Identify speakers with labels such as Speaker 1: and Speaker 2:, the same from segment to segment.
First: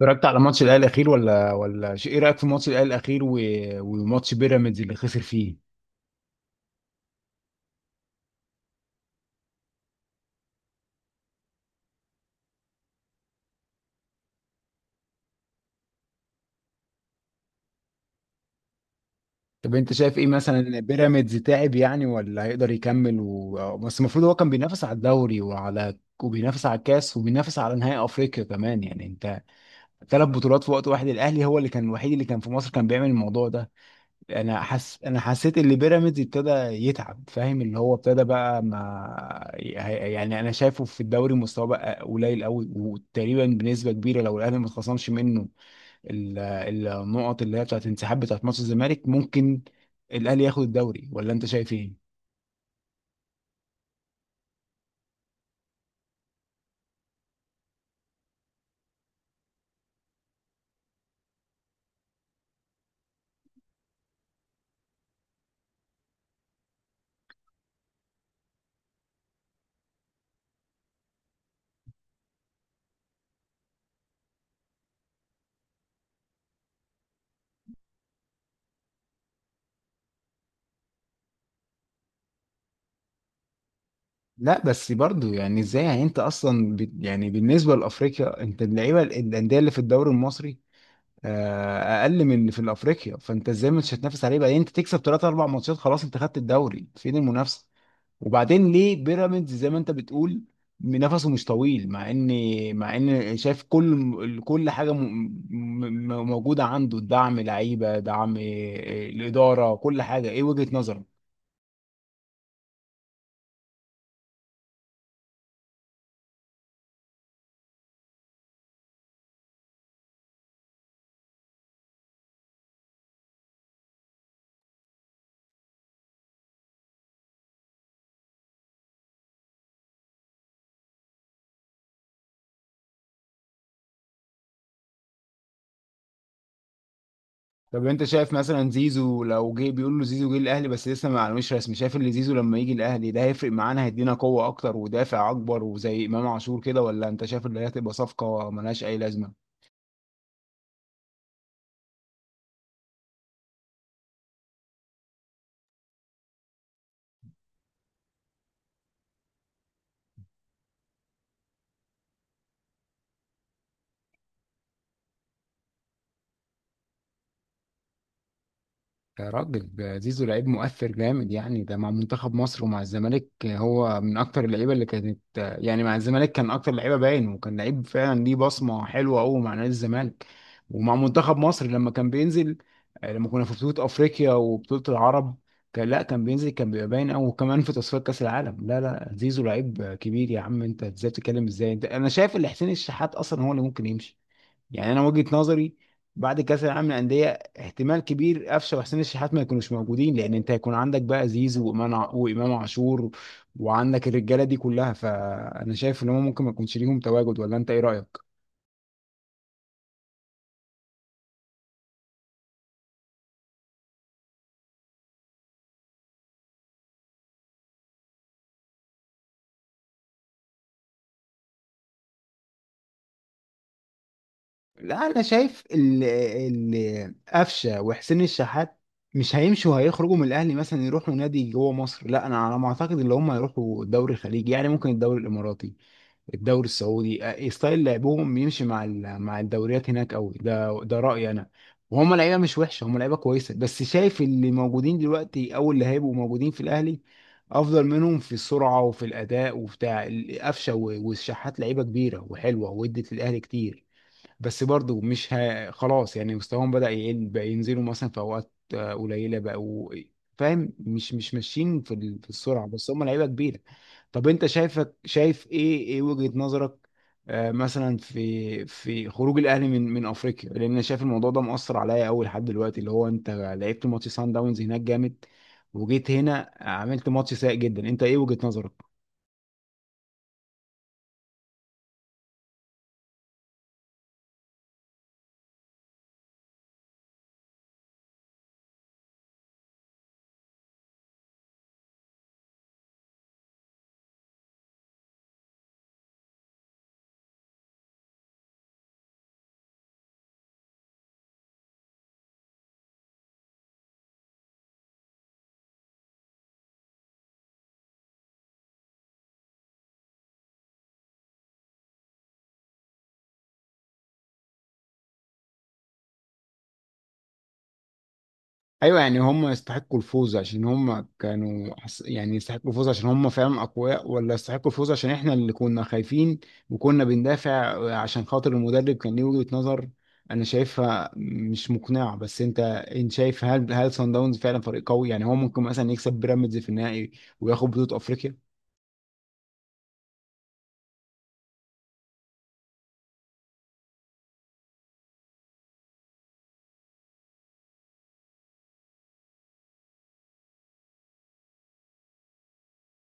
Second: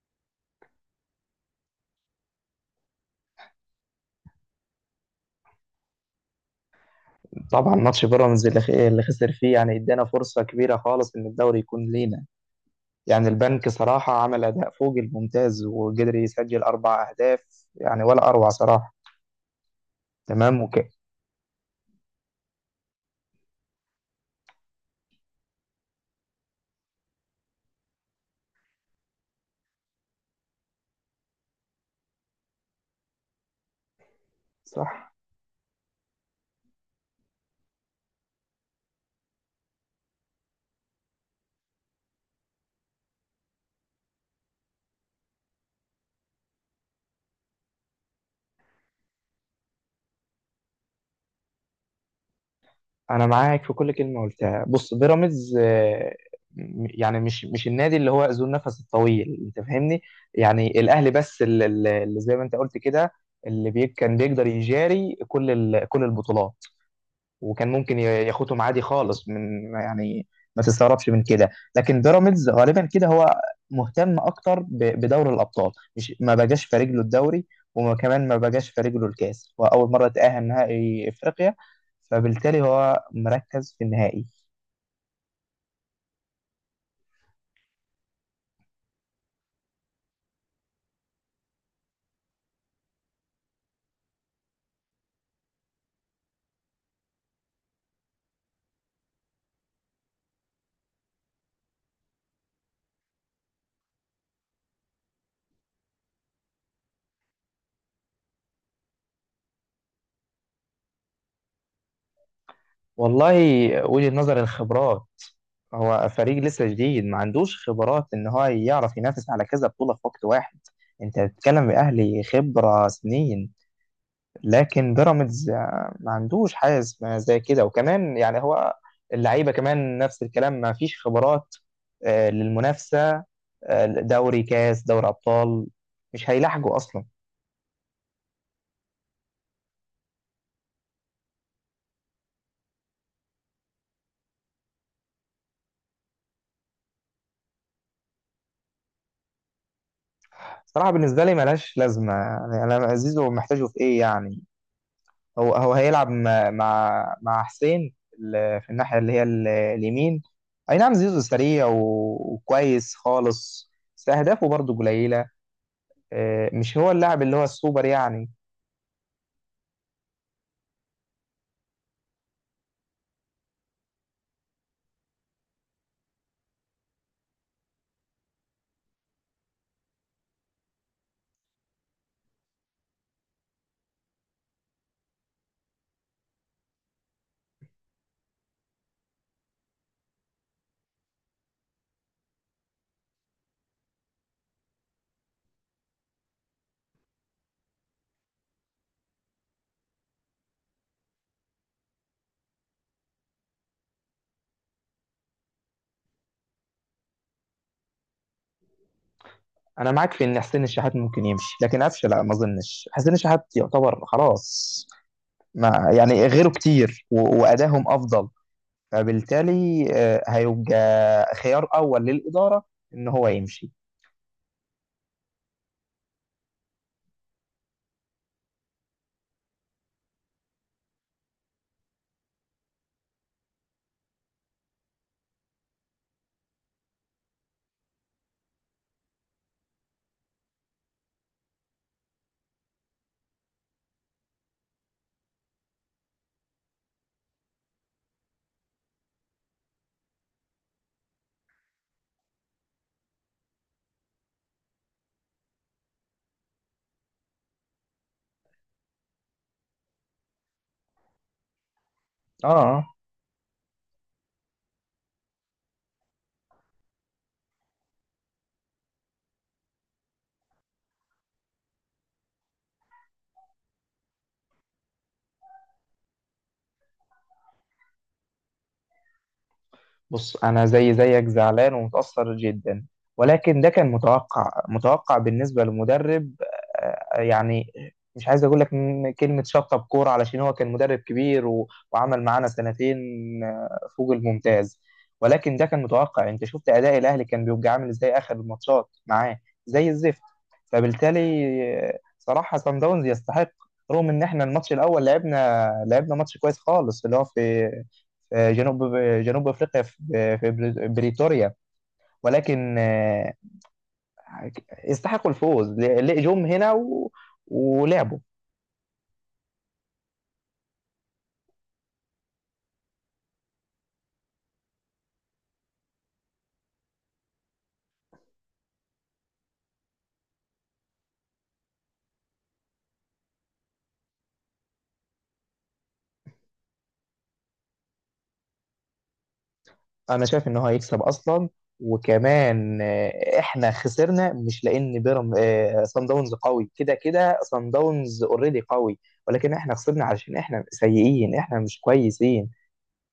Speaker 1: اتفرجت على ماتش الاهلي الاخير ولا شيء؟ ايه رايك في ماتش الاهلي الاخير وماتش بيراميدز اللي خسر فيه؟
Speaker 2: طبعا ماتش بيراميدز اللي خسر فيه يعني ادانا فرصة كبيرة خالص ان الدوري يكون لينا. يعني البنك صراحة عمل اداء فوق الممتاز وقدر يسجل 4 اهداف. يعني ولا اروع صراحة.
Speaker 1: طب انت شايف ايه
Speaker 2: تمام
Speaker 1: مثلا؟
Speaker 2: وكده.
Speaker 1: بيراميدز تعب يعني ولا هيقدر يكمل؟ بس المفروض هو كان بينافس على الدوري وبينافس على الكاس وبينافس على نهائي افريقيا كمان، يعني انت ثلاث بطولات في وقت واحد. الاهلي هو اللي كان الوحيد اللي كان في مصر كان بيعمل الموضوع ده.
Speaker 2: صح.
Speaker 1: انا حسيت ان بيراميدز ابتدى يتعب، فاهم؟ اللي هو ابتدى بقى، ما يعني انا شايفه في الدوري مستواه بقى قليل قوي، وتقريبا بنسبه كبيره لو الاهلي ما اتخصمش منه ال- النقط اللي هي بتاعت انسحاب، بتاعت ماتش الزمالك، ممكن الاهلي ياخد الدوري، ولا انت شايف ايه؟
Speaker 2: انا معاك في كل كلمة قلتها. بص بيراميدز يعني مش النادي اللي هو ذو النفس الطويل، انت فاهمني. يعني الاهلي بس اللي زي ما انت قلت كده، كان بيقدر يجاري كل البطولات، وكان ممكن ياخدهم عادي خالص من يعني. ما تستغربش من كده. لكن بيراميدز غالبا كده هو مهتم اكتر بدوري الابطال، مش ما بقاش في رجله الدوري، وكمان ما بقاش في رجله الكاس. هو اول مره تاهل نهائي افريقيا، فبالتالي هو مركز في النهائي.
Speaker 1: لا بس برضو يعني ازاي؟ يعني انت اصلا يعني بالنسبه لافريقيا، انت اللعيبه، الانديه اللي في الدوري المصري اقل من اللي في الافريقيا، فانت ازاي مش هتنافس عليه؟ بعدين انت تكسب ثلاث اربع ماتشات خلاص انت خدت الدوري، فين المنافسه؟ وبعدين ليه بيراميدز زي ما انت بتقول نفسه مش طويل؟ مع ان مع ان شايف كل حاجه م... م... م- موجوده عنده: دعم، لعيبه، دعم، الاداره، كل حاجه. ايه وجهه نظرك؟
Speaker 2: والله، وجهه نظر الخبرات. هو فريق لسه جديد ما عندوش خبرات ان هو يعرف ينافس على كذا بطولة في وقت واحد. انت بتتكلم باهلي خبرة سنين. لكن بيراميدز ما عندوش حارس ما زي كده، وكمان يعني هو اللعيبه كمان نفس الكلام، ما فيش خبرات للمنافسه. دوري، كاس، دوري ابطال، مش هيلاحقوا اصلا.
Speaker 1: طب انت شايف مثلا زيزو لو جه، بيقول له زيزو جه الاهلي بس لسه ما معلومش رسمي، شايف ان زيزو لما يجي الاهلي ده هيفرق معانا، هيدينا قوة اكتر ودافع اكبر وزي امام عاشور كده، ولا انت شايف ان هي هتبقى صفقة ملهاش اي لازمة؟
Speaker 2: صراحه بالنسبه لي ملهاش لازمه. يعني انا زيزو محتاجه في ايه يعني؟ هو هيلعب مع حسين في الناحيه اللي هي اليمين. اي نعم زيزو سريع وكويس خالص، بس اهدافه برضه قليله. مش هو اللاعب اللي هو السوبر يعني.
Speaker 1: يا راجل، ده زيزو لعيب مؤثر جامد يعني. ده مع منتخب مصر ومع الزمالك هو من اكتر اللعيبه اللي كانت يعني، مع الزمالك كان اكتر لعيبه باين، وكان لعيب فعلا ليه بصمه حلوه قوي مع نادي الزمالك، ومع منتخب مصر لما كان بينزل، لما كنا في بطوله افريقيا وبطوله العرب كان، لا، كان بينزل كان بيبقى باين قوي، وكمان في تصفيات كاس العالم. لا لا، زيزو لعيب كبير يا عم، انت ازاي بتتكلم ازاي؟ انت انا شايف ان حسين الشحات اصلا هو اللي ممكن يمشي، يعني انا وجهة نظري بعد كاس العالم للانديه احتمال كبير قفشه وحسين الشحات ما يكونوش موجودين، لان انت هيكون عندك بقى زيزو وامام عاشور، وعندك الرجاله دي كلها، فانا شايف ان هم ممكن ما يكونش ليهم تواجد، ولا انت ايه رايك؟
Speaker 2: انا معاك في ان حسين الشحات ممكن يمشي، لكن قفشه لا ما اظنش. حسين الشحات يعتبر خلاص ما يعني غيره كتير وادائهم افضل، فبالتالي هيبقى خيار اول للاداره ان هو يمشي.
Speaker 1: لا انا شايف ال قفشه وحسين الشحات مش هيمشوا هيخرجوا من الاهلي مثلا يروحوا نادي جوه مصر، لا انا على ما اعتقد اللي هم هيروحوا الدوري الخليجي، يعني ممكن الدوري الاماراتي، الدوري السعودي. ستايل لعبهم يمشي مع الدوريات هناك قوي، ده رأيي انا. وهم لعيبه مش وحشه، هم لعيبه كويسه، بس شايف اللي موجودين دلوقتي او اللي هيبقوا موجودين في الاهلي افضل منهم في السرعه وفي الاداء وبتاع. القفشه والشحات لعيبه كبيره وحلوه وادت للاهلي كتير، بس برضو مش ه... خلاص يعني مستواهم بدأ يقل، بقى ينزلوا مثلا في اوقات قليله، بقوا فاهم؟ مش ماشيين في السرعه،
Speaker 2: اه.
Speaker 1: بس هم لعيبه كبيره. طب انت شايف ايه وجهه نظرك مثلا في خروج الاهلي من افريقيا، لان انا شايف الموضوع ده مؤثر عليا قوي لحد دلوقتي، اللي هو انت لعبت ماتش سان داونز هناك جامد، وجيت هنا عملت ماتش سيء جدا. انت ايه وجهه نظرك؟
Speaker 2: بص أنا زي زيك زعلان ومتأثر جدا، ولكن ده كان متوقع. متوقع بالنسبة لمدرب يعني مش عايز أقول لك إن كلمة شطب كورة، علشان هو كان مدرب كبير وعمل معانا سنتين فوق الممتاز. ولكن ده كان متوقع. أنت شفت أداء الأهلي كان بيبقى عامل إزاي آخر الماتشات معاه؟ زي الزفت. فبالتالي صراحة صن داونز يستحق، رغم إن إحنا الماتش الأول لعبنا ماتش كويس خالص اللي هو في جنوب افريقيا في بريتوريا، ولكن يستحقوا الفوز. جم هنا ولعبوا.
Speaker 1: ايوه، يعني هم يستحقوا الفوز عشان هم كانوا يعني يستحقوا الفوز عشان هم فعلا اقوياء، ولا يستحقوا الفوز عشان احنا اللي كنا خايفين وكنا بندافع عشان خاطر المدرب كان ليه وجهة نظر انا شايفها مش مقنعة؟ بس انت، انت شايف هل سان داونز فعلا فريق قوي؟ يعني هو ممكن مثلا يكسب بيراميدز في النهائي وياخد بطولة افريقيا؟
Speaker 2: انا شايف ان هو هيكسب اصلا، وكمان احنا خسرنا مش لان بيرم آه، صن داونز قوي. كده كده صن داونز اوريدي قوي، ولكن احنا خسرنا علشان احنا سيئين، احنا مش كويسين،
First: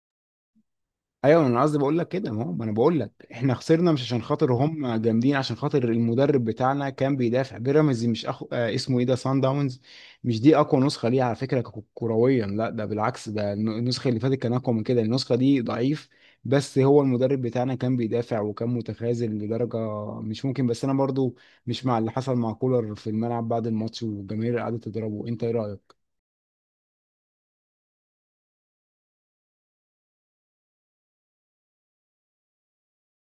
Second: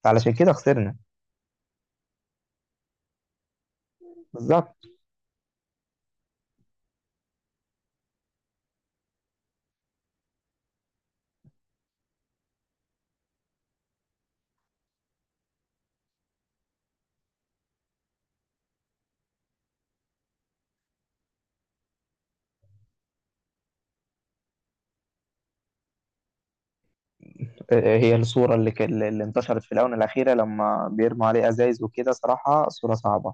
Speaker 2: فعلشان كده خسرنا.
Speaker 1: ايوه، انا قصدي بقول لك كده، ما هو ما انا بقول لك احنا خسرنا مش عشان خاطر
Speaker 2: بالظبط.
Speaker 1: هم جامدين، عشان خاطر المدرب بتاعنا كان بيدافع. بيراميدز دي مش أخو... آه اسمه ايه ده، سان داونز، مش دي اقوى نسخه ليه على فكره كرويا. لا ده بالعكس، ده النسخه اللي فاتت كان اقوى من كده، النسخه دي ضعيف. بس هو المدرب بتاعنا كان بيدافع وكان متخاذل لدرجه مش ممكن. بس انا برضو مش مع اللي حصل مع كولر في الملعب بعد الماتش والجماهير قعدت تضربه. انت ايه رايك؟
Speaker 2: هي الصورة اللي انتشرت في الآونة الأخيرة لما بيرموا عليه أزايز وكده، صراحة صورة صعبة.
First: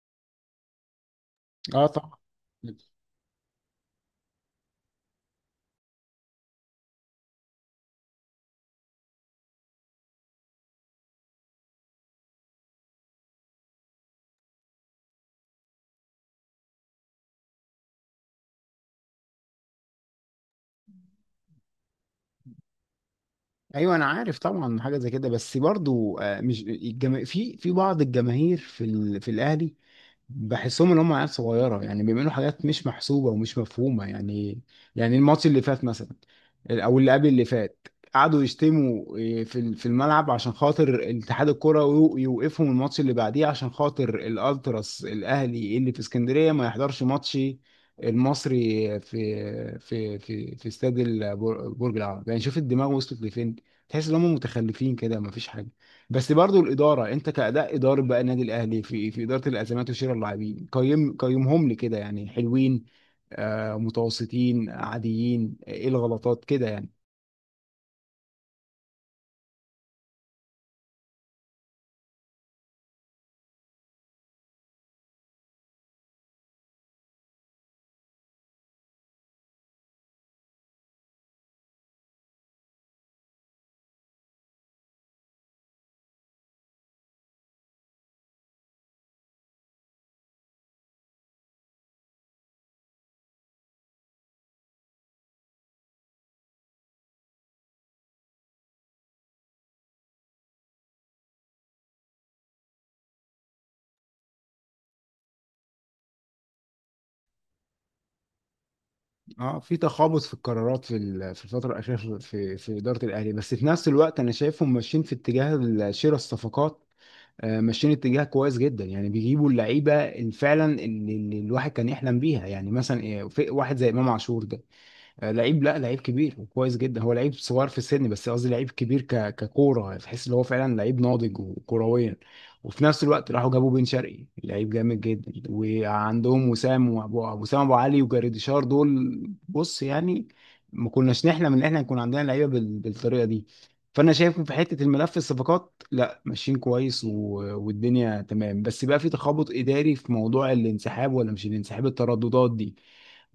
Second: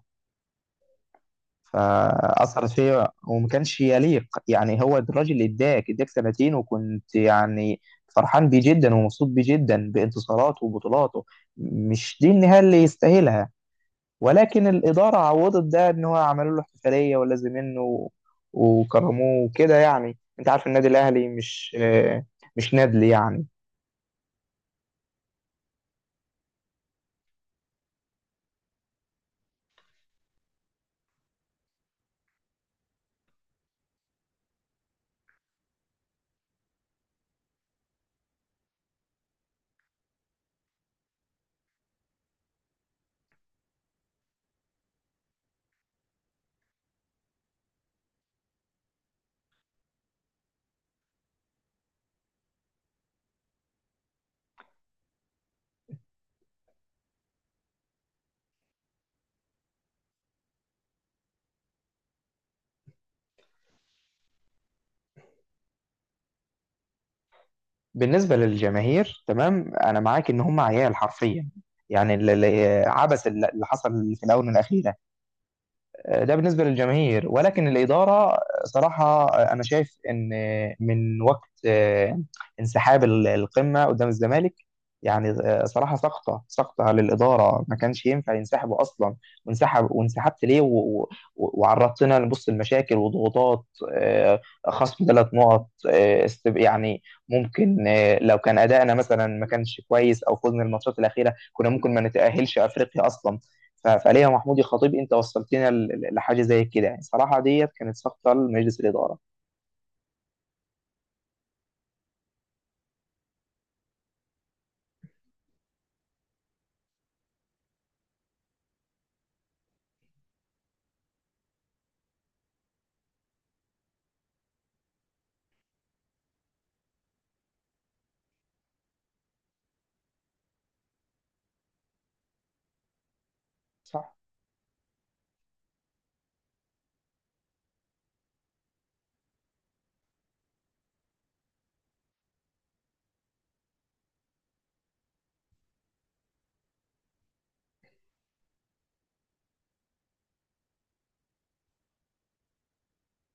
Speaker 1: اه طبعا.
Speaker 2: فأثرت فيا وما كانش يليق. يعني هو الراجل اللي اداك سنتين، وكنت يعني فرحان بيه جدا ومبسوط بيه جدا بانتصاراته وبطولاته. مش دي النهاية اللي يستاهلها. ولكن الإدارة عوضت ده إن هو عملوا له احتفالية ولازم منه، وكرموه وكده. يعني أنت عارف النادي الأهلي مش مش نادل يعني.
Speaker 1: ايوه انا عارف طبعا حاجه زي كده، بس برضو مش في بعض الجماهير في الاهلي، بحسهم ان هم عيال صغيره، يعني بيعملوا حاجات مش محسوبه ومش مفهومه يعني. يعني الماتش اللي فات مثلا، او اللي قبل اللي فات، قعدوا يشتموا في في الملعب عشان خاطر اتحاد الكرة، يوقفهم الماتش اللي بعديه عشان خاطر الالتراس الاهلي اللي في اسكندريه ما يحضرش ماتش المصري في في استاد برج العرب. يعني شوف الدماغ وصلت لفين، تحس ان هم متخلفين كده، ما فيش. بس برضو الاداره، انت كاداء اداره بقى النادي الاهلي في اداره الازمات وشراء اللاعبين، قيمهم لي كده يعني. حلوين، آه، متوسطين، عاديين، ايه الغلطات كده يعني؟
Speaker 2: بالنسبة للجماهير تمام، أنا معاك إن هم عيال حرفيا. يعني عبث اللي حصل في الآونة الأخيرة ده بالنسبة للجماهير. ولكن الإدارة صراحة، أنا شايف إن من وقت انسحاب القمة قدام الزمالك، يعني صراحة سقطة سقطة للإدارة، ما كانش ينفع ينسحبوا أصلا. وانسحبت ليه وعرضتنا لبص المشاكل وضغوطات. آه، خصم 3 نقط، يعني ممكن لو كان أدائنا مثلا ما كانش كويس، أو فزنا الماتشات الأخيرة، كنا ممكن ما نتأهلش أفريقيا أصلا. فليلى محمود يا خطيب، انت وصلتنا لحاجه زي كده. يعني صراحه ديت كانت سقطه لمجلس الاداره.
Speaker 1: اه، في تخابط في القرارات في الفتره الاخيره في اداره الاهلي، بس في نفس الوقت انا شايفهم ماشيين في اتجاه شراء الصفقات. ماشيين اتجاه كويس جدا، يعني بيجيبوا اللعيبه اللي فعلا اللي الواحد كان يحلم بيها. يعني مثلا في واحد زي امام عاشور ده، لعيب، لا لعيب كبير وكويس جدا. هو لعيب صغير في السن، بس قصدي لعيب كبير ككوره، تحس ان هو فعلا لعيب ناضج وكرويا. وفي نفس الوقت راحوا جابوا بن
Speaker 2: صح.
Speaker 1: شرقي، لعيب جامد جدا، وعندهم وسام وسام ابو علي وجريديشار دول. بص يعني ما كناش نحلم ان احنا يكون عندنا لعيبه بالطريقه دي. فانا شايف في حته الملف الصفقات لا ماشيين كويس والدنيا تمام، بس بقى في تخبط اداري في موضوع الانسحاب، ولا مش الانسحاب، الترددات دي.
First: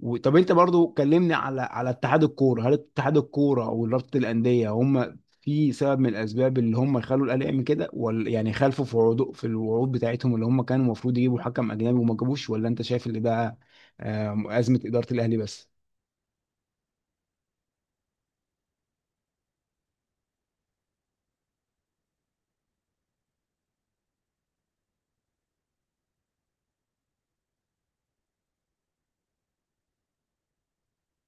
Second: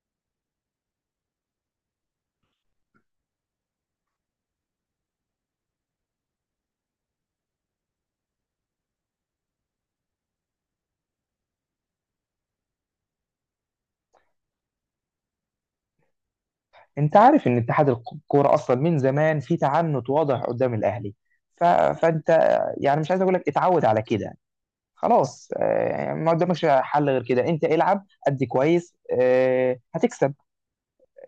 Speaker 1: طب انت برضو كلمني على اتحاد الكوره، هل اتحاد الكوره ورابطه الانديه هم في سبب من الاسباب اللي هم خلوا الاهلي يعمل كده، ولا يعني خالفوا في عروض، في الوعود بتاعتهم اللي هم كانوا المفروض يجيبوا حكم اجنبي وما جابوش، ولا انت شايف اللي ده ازمه اداره الاهلي بس؟
Speaker 2: انت عارف ان اتحاد الكوره اصلا من زمان في تعنت واضح قدام الاهلي. فانت يعني مش عايز اقول لك اتعود على كده. خلاص ما قدامكش حل غير كده. انت العب ادي كويس هتكسب.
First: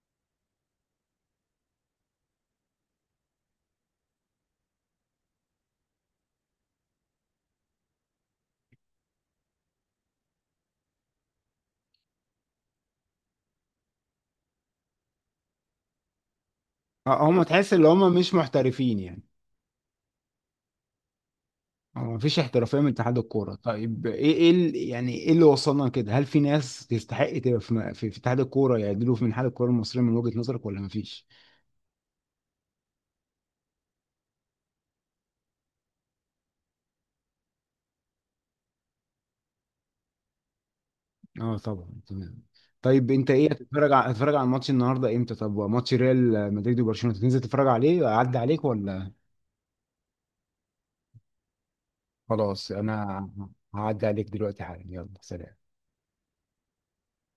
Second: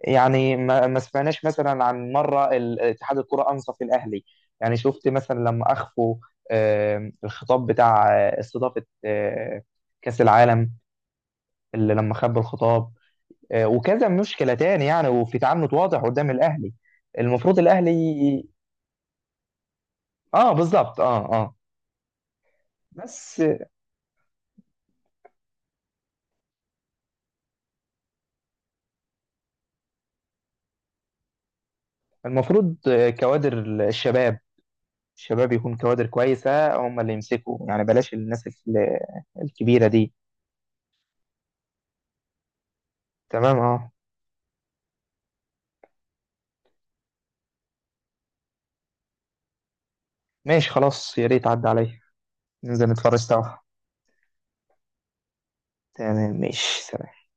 Speaker 2: يعني ما سمعناش مثلا عن مره اتحاد الكره انصف الاهلي. يعني شفت مثلا لما اخفوا الخطاب بتاع استضافه كاس العالم، اللي لما خبوا الخطاب وكذا مشكله تاني. يعني وفي تعنت واضح قدام الاهلي.
Speaker 1: اه، هم
Speaker 2: المفروض
Speaker 1: تحس ان هم مش
Speaker 2: الاهلي.
Speaker 1: محترفين يعني،
Speaker 2: اه بالظبط، اه اه.
Speaker 1: ما فيش احترافيه من اتحاد
Speaker 2: بس
Speaker 1: الكوره. طيب ايه يعني ايه اللي وصلنا كده؟ هل في ناس تستحق تبقى في في في اتحاد الكوره يعدلوا من اتحاد الكوره المصريه من وجهه نظرك، ولا ما فيش؟
Speaker 2: المفروض كوادر الشباب. الشباب يكون كوادر كويسه هم اللي يمسكوا يعني. بلاش الناس الكبيره دي.
Speaker 1: اه طبعا تمام. طيب انت ايه،
Speaker 2: تمام اه.
Speaker 1: هتتفرج على، هتتفرج على الماتش النهارده امتى؟ طب ماتش ريال مدريد وبرشلونه تنزل تتفرج عليه، اعدي عليك ولا؟
Speaker 2: ماشي خلاص، يا ريت عدى عليا
Speaker 1: خلاص،
Speaker 2: ننزل نتفرج
Speaker 1: انا
Speaker 2: سوا.
Speaker 1: هعدي عليك دلوقتي حالا، يلا سلام.
Speaker 2: تمام ماشي.